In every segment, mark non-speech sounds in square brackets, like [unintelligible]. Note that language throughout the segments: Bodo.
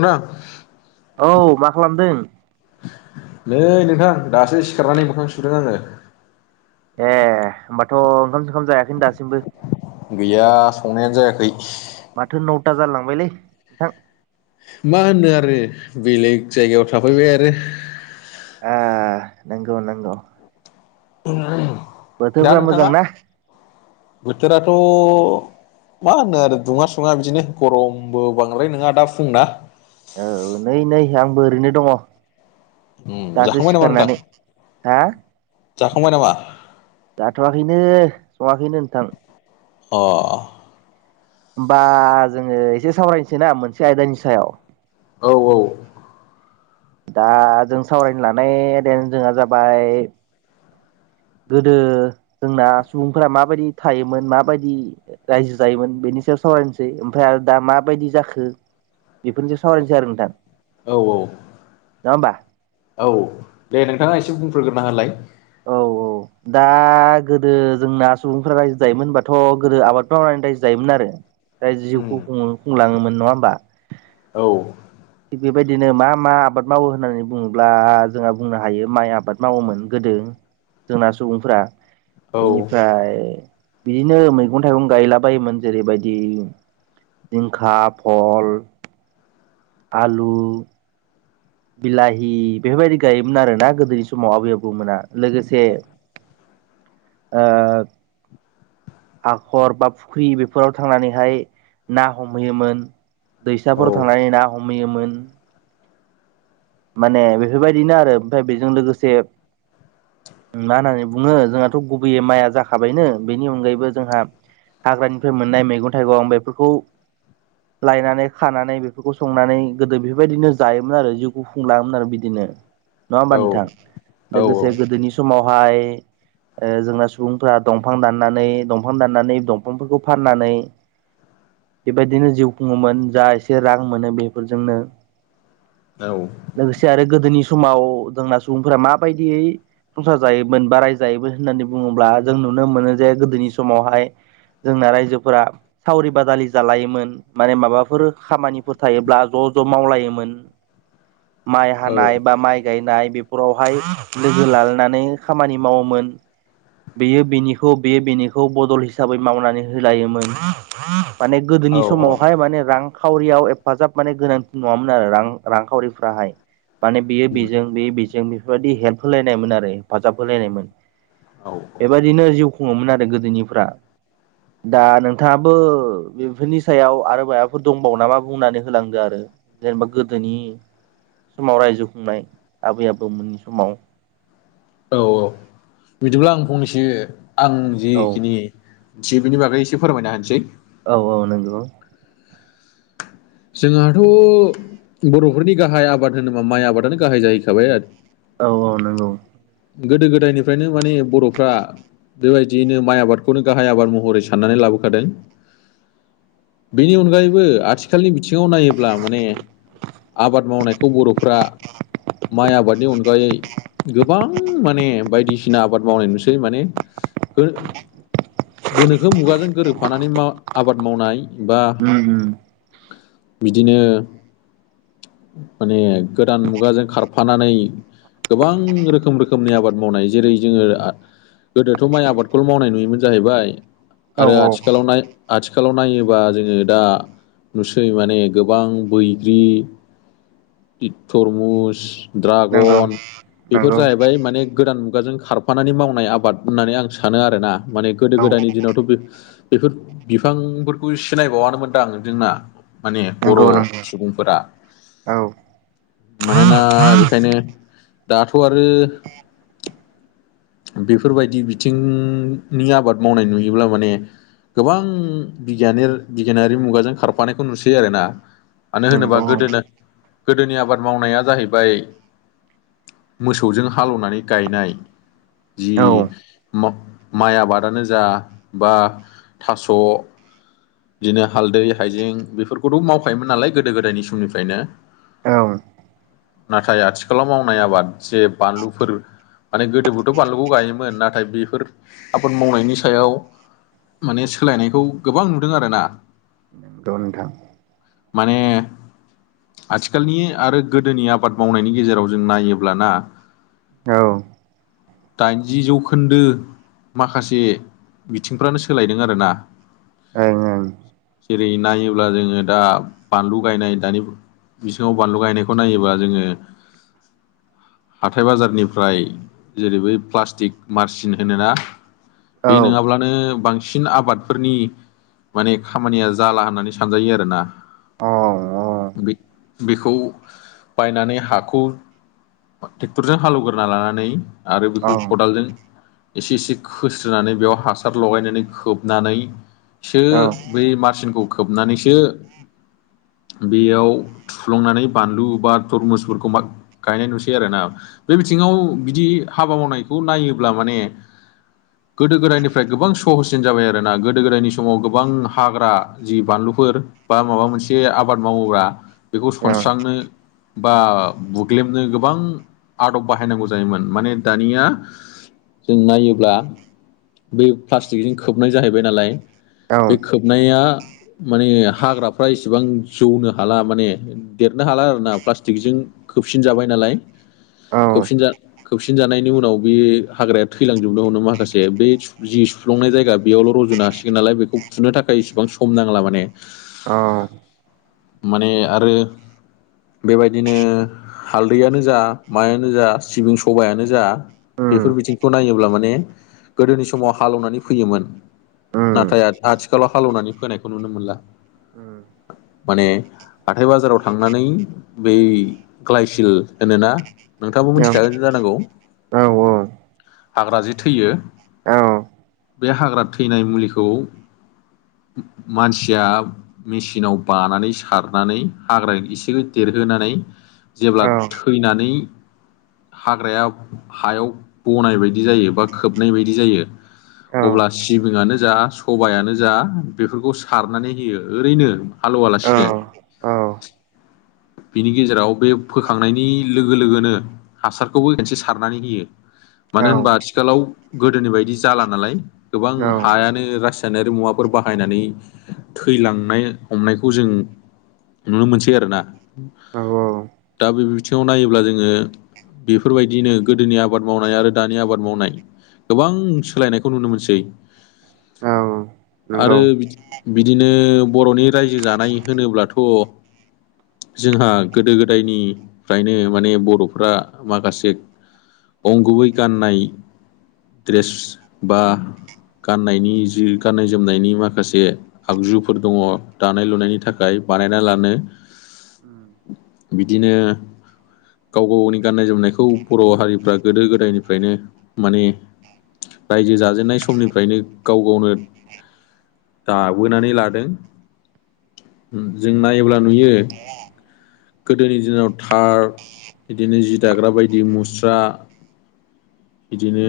नोंथां औ मा खालामदों? नै नोंथां दासो सिखारनानै मोखां सुदों आङो ए होमबाथ' ओंखाम सोंंखाम जायाखै दासिमबो गैया [unintelligible] माथो नौथा जालालांबायलै नोंथां मा होनो आरो बेलेग जायगायाव थाफैबाय आरो आ नंगौ नगौ। दा मोजां नोंथाङा ना बोथोराथ' मा होनो आरो दुङा सुङा बिदिनो गरमबो बांद्राय नङा दा फुंना औ नै नै आंबो ओरैनो दङ उम दासो जाखांबाय नामा नोंथां सिखारारनानानै हा जाखांबाय नामा जाथ'वाखैनो सङाखैनो नोंथां। अ। होमबा जोङो एसे सावरायनोसै ना मोनसे आयदानि सायाव औ औ। दा जों सावरायनो लानाय जोंहा जाबाय गोदो जोंना सुबुंफोरा माबायदि थायोमोन माबायदि रायजो जायोमोन बेनि नि सायाव सावरायनोसै ओमफ्राय आरो दा माबायदि जाखो बेफोरनि सायाव सावरायनोसै आरो नोंथां औ औ नङा होमबा औ दे नोंथाङा एसे बुंफोरग्रोना होलाय औ औ [inaudible] दा गोदो जोंना सुबुंफोरा रायजो जायोमोन होनबाथ' गोदो आबाद मावनानै रायजो जायोमोन आरो दाय उम जिउखौ खुंलाङोमोन नङा होमबा औ थिग बेबायदिनो मा मा आबाद मावो होननानै बुङोब्ला जोंहा बुंनो हायो माइ आबाद मावोमोन गोदो जोंना सुबुंफोरा औ बेनिफ्राय बिदिनो मैगं थाइगं गायलाबायायोमोन जेरैबायदि जिंखा फल आलु बिलाहि बेफोरबायदि गायोमोन आरोना गोदोनि समाव आबै आबौमोना लोगोसे [inaudible] ओ हाखर बा फुख्रि बेफोराव थांनानैहाय ना हमहैयोमोन औ दैसाफोर थांनानै ना हमहैयोमोन माने बेफोरबायदिनो आरो ओमफ्राय बेजों लोगोसे मा होननानै बुङो जोंहाथ' गुबैयै माइया जाखाबायनो बेनि अनगायैबो जोंहा हाग्रानिफ्राय मोननाय मैगं थाइगं बेफोरखौ लायनानै खानानै बेफोरखौ संनानै गोदो बेफोरबायदिनो जायोमोन आरो जि गुफुंलाङोमोन आरो बिदिनो नङा होमबा औ नोंथां औ लोगोसे गोदोनि समावहाय जोंना सुबुंफा दंफां दाननानै दंफां दाननानै दंफांफोरखौ फाननानै बेबायदिनो जिउ खुङोमोन जा एसे रां मोनो बेफोरजोंनो औ लोगोसे आरो गोदोनि समाव जोंना सुबुंफोरा माबायदियै संसार जायोमोन बा रायजायोमोन होननानै बुङोब्ला जों नुनो मोनो जे गोदोनि समावहाय जोंना रायजोफोरा सावरि बादालि जालायोमोन माने माबाफोर खामानिफोर थायोब्ला ज' ज' ज' मावलायोमोन माइ औ हानाय बा माइ गायनाय बेफोरावहाय लोगो लालानानै खामानि मावोमोन बेयो बेनिखौ बेयो बेनिखौ बदल हिसाबै मावनानै होलायोमोन माने गोदोनि औ औ समावहाय माने। रांखावरियाव हेफाजाब माने गोनांथि नङामोन आरो रां रांखावरिफ्राहाय। माने बेयो उम, बेजों बेयो बेजों बेफोरबायदि हेल्प होलायनायमोन आरो हेफाजाब होलायनायमोन। औ बेबायदिनो जिउ खुङोमोन आरो गोदोनिफ्रा। दा नोंथाङाबो बेफोरनि सायाव आरो माबाफोर दंबावो नामा बुंनानै होलांदो आरो। जेनेबा गोदोनि। समाव रायजो खुंनाय आबै आबौमोननि समाव। औ औ बिदिब्ला आं फंनैसो आं औ जिखिनि। थियो बिनि बागै एसे फोरमायना होनोसै। औ औ नंगौ जोंहाथ बरफोरनि गाहाय आबाद होनोबा माइ आबादानो गाहाय जाहैखाबाय आरो। औ औ नंगौ गोदो गोदायनिफ्रायनो माने बरफ्रा। बेबायदियैनो माइ आबादखौनो गाहाय आबाद महरै साननानै लाबोखादों। बेनि अनगायैबो आथिखा ङाव नायोब्ला माने आबाद मावनायखौ बरफ्रा माइ आबादनि अन यै गोबां माने बायदिसिना आबाद मावनाय नुसै माने। गो-गोनोखो मुगाजों गोरोबफानानै आबाद मावनाय। बा उम उम बिदिनो माने गोदान मुगाजों खारफानानै। गोबां रोखोम रोखोमनि आबाद मावनाय जेरै जोङो। गोदोथ माइ आबादखौल मावनाय नुयोमोन जाहैबाय। औ आरो औ आथिखालाव नय-आथिखालाव नायोबा जोङो दा। नुसै माने गोबां बैग्रि थरमुस। नंगौ ड्रागन बेफोर नंगौ जाहैबाय माने गोदान मुगाजों। खारफानानै मावनाय आबाद होननानै आं सानो आरोोना माने गोदो औ गोदायनि दिनावथ बे बेफोर बिफांफोरखौ सिनायबावानो मोनदां जोंना। माने बर नंगौ नंगौ सुबुंफोरा। औ मानोना बेखायनो दाथ आरो। बेफोरबायदि बिथिंनि आबाद मावनाय नुयोब्ला माने। गोबां बियान बिगियानारि मुगाजों खारफ। फानायखौ नुसैयो आरो ना मानो होनोबा नंगौ गोदोना। गोदोनि आबाद मावनाया जाहैबाय। मोसौजों हालेवनानै गायनाय। जि औ औ माइ आबादानो जा बा थास बिनो हालदै। हाइजें बेफोरखौथ मावखायोमोन नालाय गोदो गोदायनि समनिफ्रायनो। औ नाथाय आथिखालाव मावनाय आबाद जे बानलुफोर। माने गोदोबोथ बानलुखौ गायोमोन नाथाय बेफोर आबाद मावनायनि सायाव। माने सोलायनायखौ गोबां नुदों आरो ना। नंगौ नोंथां माने आथिखालनि आरो गोदोनि आबाद मावनायनि गेजेराव जों नायोब्लाना। औ [inaudible] दाइनजि जौखोन्दो माखासे बिथिंफ्रानो सोलायदों आरोना। जेरै नायोब्ला जोङो दा बानलु गायनाय दानि। बिसङाव बानलु गायनायखौ नायोबा जोङो। हाथाय बाजारनिफ्राय जेरै बै प्लास्टिक मारसिन होनोना। बे ओं नङाब्लानो बांसिन आबादफोरनि माने खामानिया। जाला होननानै सानजायो आरो ना। ओं औ बेखौ बायनानै हाखौ। ट्रेक्टरजों हालौवगोरना लानानै आरो अ बेखौ खदालजों एसे एसे खोस्रोनानै बेयाव हासार लगायनानै खोबनानैसो बै मा खौ खोबनानैसो बेयाव थुफ्लंनानै बानलु बा थरमुसफोरखौ मा गायनाय नुसै आरोोना बे बिथिं नाव बिदि हाबा मावनायखौ नायोब्ला माने गोदो गोदायनिफ्राय गोबां सहसिन जाबाय आरोना गोदो गोदायनि समाव गोबां हाग्रा जि बानलुफोर बा माबा मोनसे आबाद मावोब्ला बेखौ अ सनस्रांनो बा बुग्लेबनो गोबां आदब बाहायनांगौ जायोमोन। माने दानिया जों नायोब्ला बे प्लास्टिकजों खोबनाय जाहैबाय नालाय, औ बे खोबनाया माने हाग्राफ्रा इसेबां जौनो हाला माने देरनो हाला आर ना प्लास्टिकजों खोबसिन जाबाय नालाय। औ खोबसिन जा - खोबसिन जानायनि उनाव बे हाग्राया थैलांजोबनो होनो माखासे बेसु जिस थुफ्लुंनाय जायगा बेयावल' रजुनो हासिगोन नालाय बेखौ फुनो थाखाय इसेबां सम नांला माने। औ माने आरो बेबायदिनो हालदैयानो जा मायानो जा सिबिं सबायानो जा उम बेफोर बिथिंखौ नायोब्ला माने गोदोनि समाव हालौवनानै फैयोमोन, उम नाथाय आथिखालाव हालेवनानै फोनायखौ नुनो मोनला। उम माने हाथाय बाजाराव थांनानै बै ग्लायसिल होनो ना नोंथाङाबो औ औ मिथिखागोन जा नांगौ। औ औ। हाग्रा जि थैयो औ बे हाग्रा थैनाय मुलिखौ मानसिया मेसिनाव बानानै सारनानै हाग्रा एसेखौ देरहोनानै नै जेब्ला थैनानै हाग्राया हायाव बनाय बायदि जायो बा खोबनाय बायदि जायो औ अब्ला सिबिंनो जा, सबायानो जा बेफोरखौ सारनानै होयो ओरैनो औ हालौवालासिनो। औ बिनि गेजेराव बे फोखांनायनि लोगो लोगोनो हासारखौबो खेनसे सारनानै होयो। मानो होनबा आथिखालाव गोदोनि बायदि जाला नालाय गोबां हायानो रासि नारि मुवाफोर बाहायनानै थैलांनाय हमनायखौ जों नुनो मोनसै आरोना। दा बे बिथिङाव नायोब्ला जोङो बेफोरबायदिनो गोदोनि आबाद मावनाय आरो दानि आबाद मावनाय गोबां सोलायनायखौ नुनो मोनसै। आरो नंगौ औ बिद- बिदिनो बर'नि रायजो जानाय होनोब्लाथ' जोंहा गोदो गोदायनिफ्रायनो माने बर'फ्रा माखासे अंगुबै गाननाय द्रेस बा गाननायनि जि गाननाय जोमनायनि माखासे आगजुफोर दङ दानाय लुनायनि थाखाय बानायना लानो बिदिनो गाव गावनि गाननाय जोमनायखौ बर' हारिफ्रा गोदो गोदायनिफ्रायनो माने रायजो जाजेननाय समनिफ्रायनो गाव गावनो दाबोनानै लादों। जों नायोब्ला नुयो गोदोनि दिनाव थार बिदिनो जि दाग्रा बायदि मुस्रा बिदिनो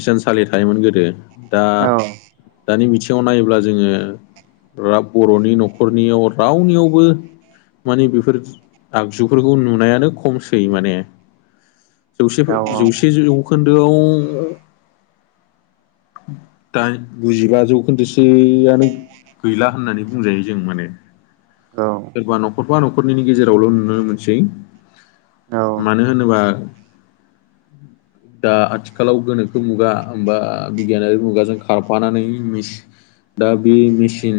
इसानसालि थायोमोन गोदो। दा औ दानि बिथिङाव नायोब्ला जोङो रा बर'नि न'खरनियाव रावनियावबो मानि बेफोर आगजुफोरखौ नुनायानो खमसै माने औ जौसे- औ जौसे जौखोन्दोआव दाइ गुजिब जौ खोन्दोसोआनो गैला होननानै बुंजायो जों माने सोरबा नखर खरफा न'खरनैनि गेजेरावल' नुनो मोनसै। मानो होनोबा दा आथिखालाव गोनोखो मुगा होमबा बिगियानारि मुगाजों खारफानानै मिस दा बे मेसिन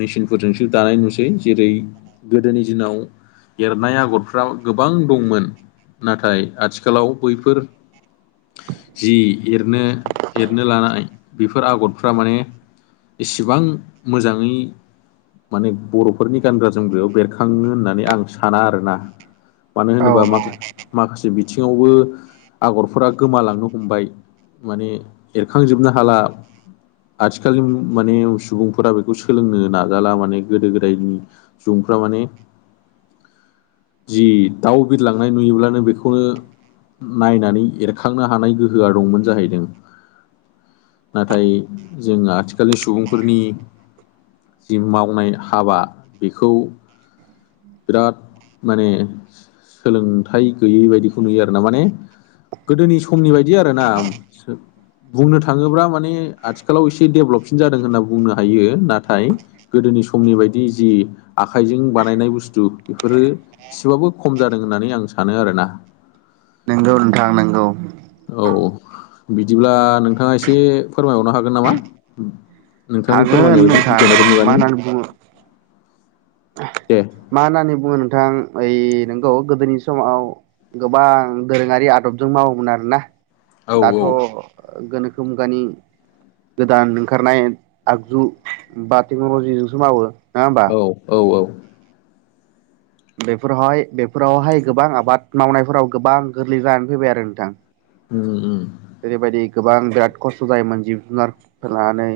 मेचिनफोरजोंसो दानाय नुसै जेरै गोदोनि दिनाव एरनाय आगरफ्रा गोबां दंमोन। नाथाय आथिखालाव बैफोर जि एरनो एरनो लानाय बेफोर आगरफ्रा माने इसेबां मोजाङै माने बर'फोरनि गानग्रा जोमग्रायाव बेरखाङो होननानै आं साना आरोना मानो होनोबा मा माखासे बिथिङावबो आगरफोरा गोमालांनो हमबाय। माने एरखांजोबनो हाला। आथिखालनि माने सुबुंफोरा बेखौ सोलोंनो नाजाला माने गोदो गोदायनि सुबुं फोरा माने जि दाउ बिरलांनाय नुयोब्लानो बेखौनो नायनानै एरखांनो हानाय गोहोआ दंमोन जाहैदों। नाथाय जों आथिखालनि सुबुंफोरनि जि मावनाय हाबा बेखौ बिराद माने सोलोंथाइ गैयै बायदिखौ नुयो आरो ना माने गोदोनि समनि बायदि आरो ना। बुंनो थाङोब्ला माने आथिखालाव एसे दडेभलपसिन जादों होनना बुंनो हायो नाथाय गोदोनि नि समनि बायदि जि आ आखाइजों बानायनाय बुस्थु बेफोरो एसेबाबो खम जादों होननानै आं सानो आरोना। नोंगौ नोंथां नोंगौ। औ बिदिब्ला नोंथाङा एसे फोरमायहरनो हागोन नामा? नोंथांनि हागोन फोरमायनाय बायदि नोंथां बिगियानारि मा मुगानि। होननानै बुङो दे मा होननानै बुङो नोंथां? ओइ नोंगौ गोदोनि समाव गोबां दोरोङारि आदबजों मावोमोन आरो ना। औ दाथ' गोनोखो मुगानि गोदान ओंखारनाय आगजु बा टेक्न'लजिजोंसो मावो। होमबा औ औ औ। बेफोरावहाय बेफोरावहाय गोबां आबाद मावनायफोराव गोबां गोरलै जानानै फैबाय आरो नोंथां। उम उम। जेरैबायदि गोबां बिराद खस्थ' जायोमोन जिब जुनार लानानै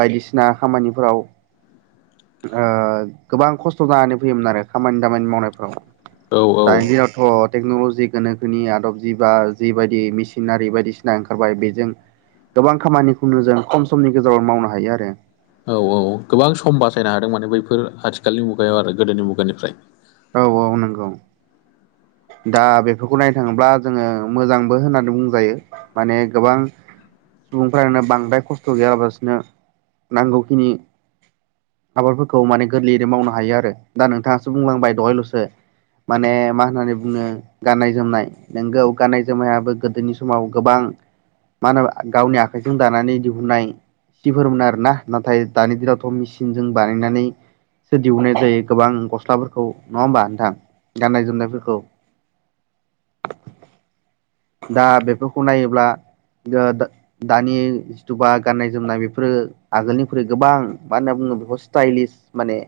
बायदिसिना खामानिफोराव ओ गोबां खस्थ' जानानै फैयोमोन आरो खामानि दामानि मावनायफ्राव। औ औ दानि दिनावथ' टेक्न'लजि गोनोखोनि आदब जि बा जिबायदि मिसि सिनारि बायदिसिना ओंखारबाय बेजों गोबां खामानिखौनो जों खम समनि गेजेराव मावनो हायो आरो। औ औ गोबां सम बासायनो हादों माने बैफोर आथिखालनि मुगायाव आरो गोदोनि मुगानिफ्राय। औ औ नंगौ। [inaudible] दा बेफोरखौ नायनो थाङोब्ला जोङो मोजांबो होननानै बुंजायो माने गोबां सुबुंफ्रानो बांद्राय खस्थ' गैयालासिनो नांगौखिनि आबादफोरखौ माने गोरलैयैनो मावनो हायो आरो दा नोंथाङासो बुंलांबाय दहायल'सो। माने मा होननानै बुङो गाननाय जोमनाय नोंगौ गाननाय जोमनायाबो गोदोनि समाव गोबां मा होनो गावनि आखाइजों दानानै दिहुननाय सिफोरमोन आरोना नाथाय दानि दिनावथ' मेचिनजों बानायनानै सो दिहुननाय जायो गोबां गस्लाफोरखौ। नङा होमबा नोंथां गाननाय जोमनायफोरखौ। दा बेफोरखौ नायोब्ला ओ दानि जिथुुबा गाननाय जोमनाय बेफोरो आगोलनिख्रुइ गोबां मा होनना बुङो सितायलिस माने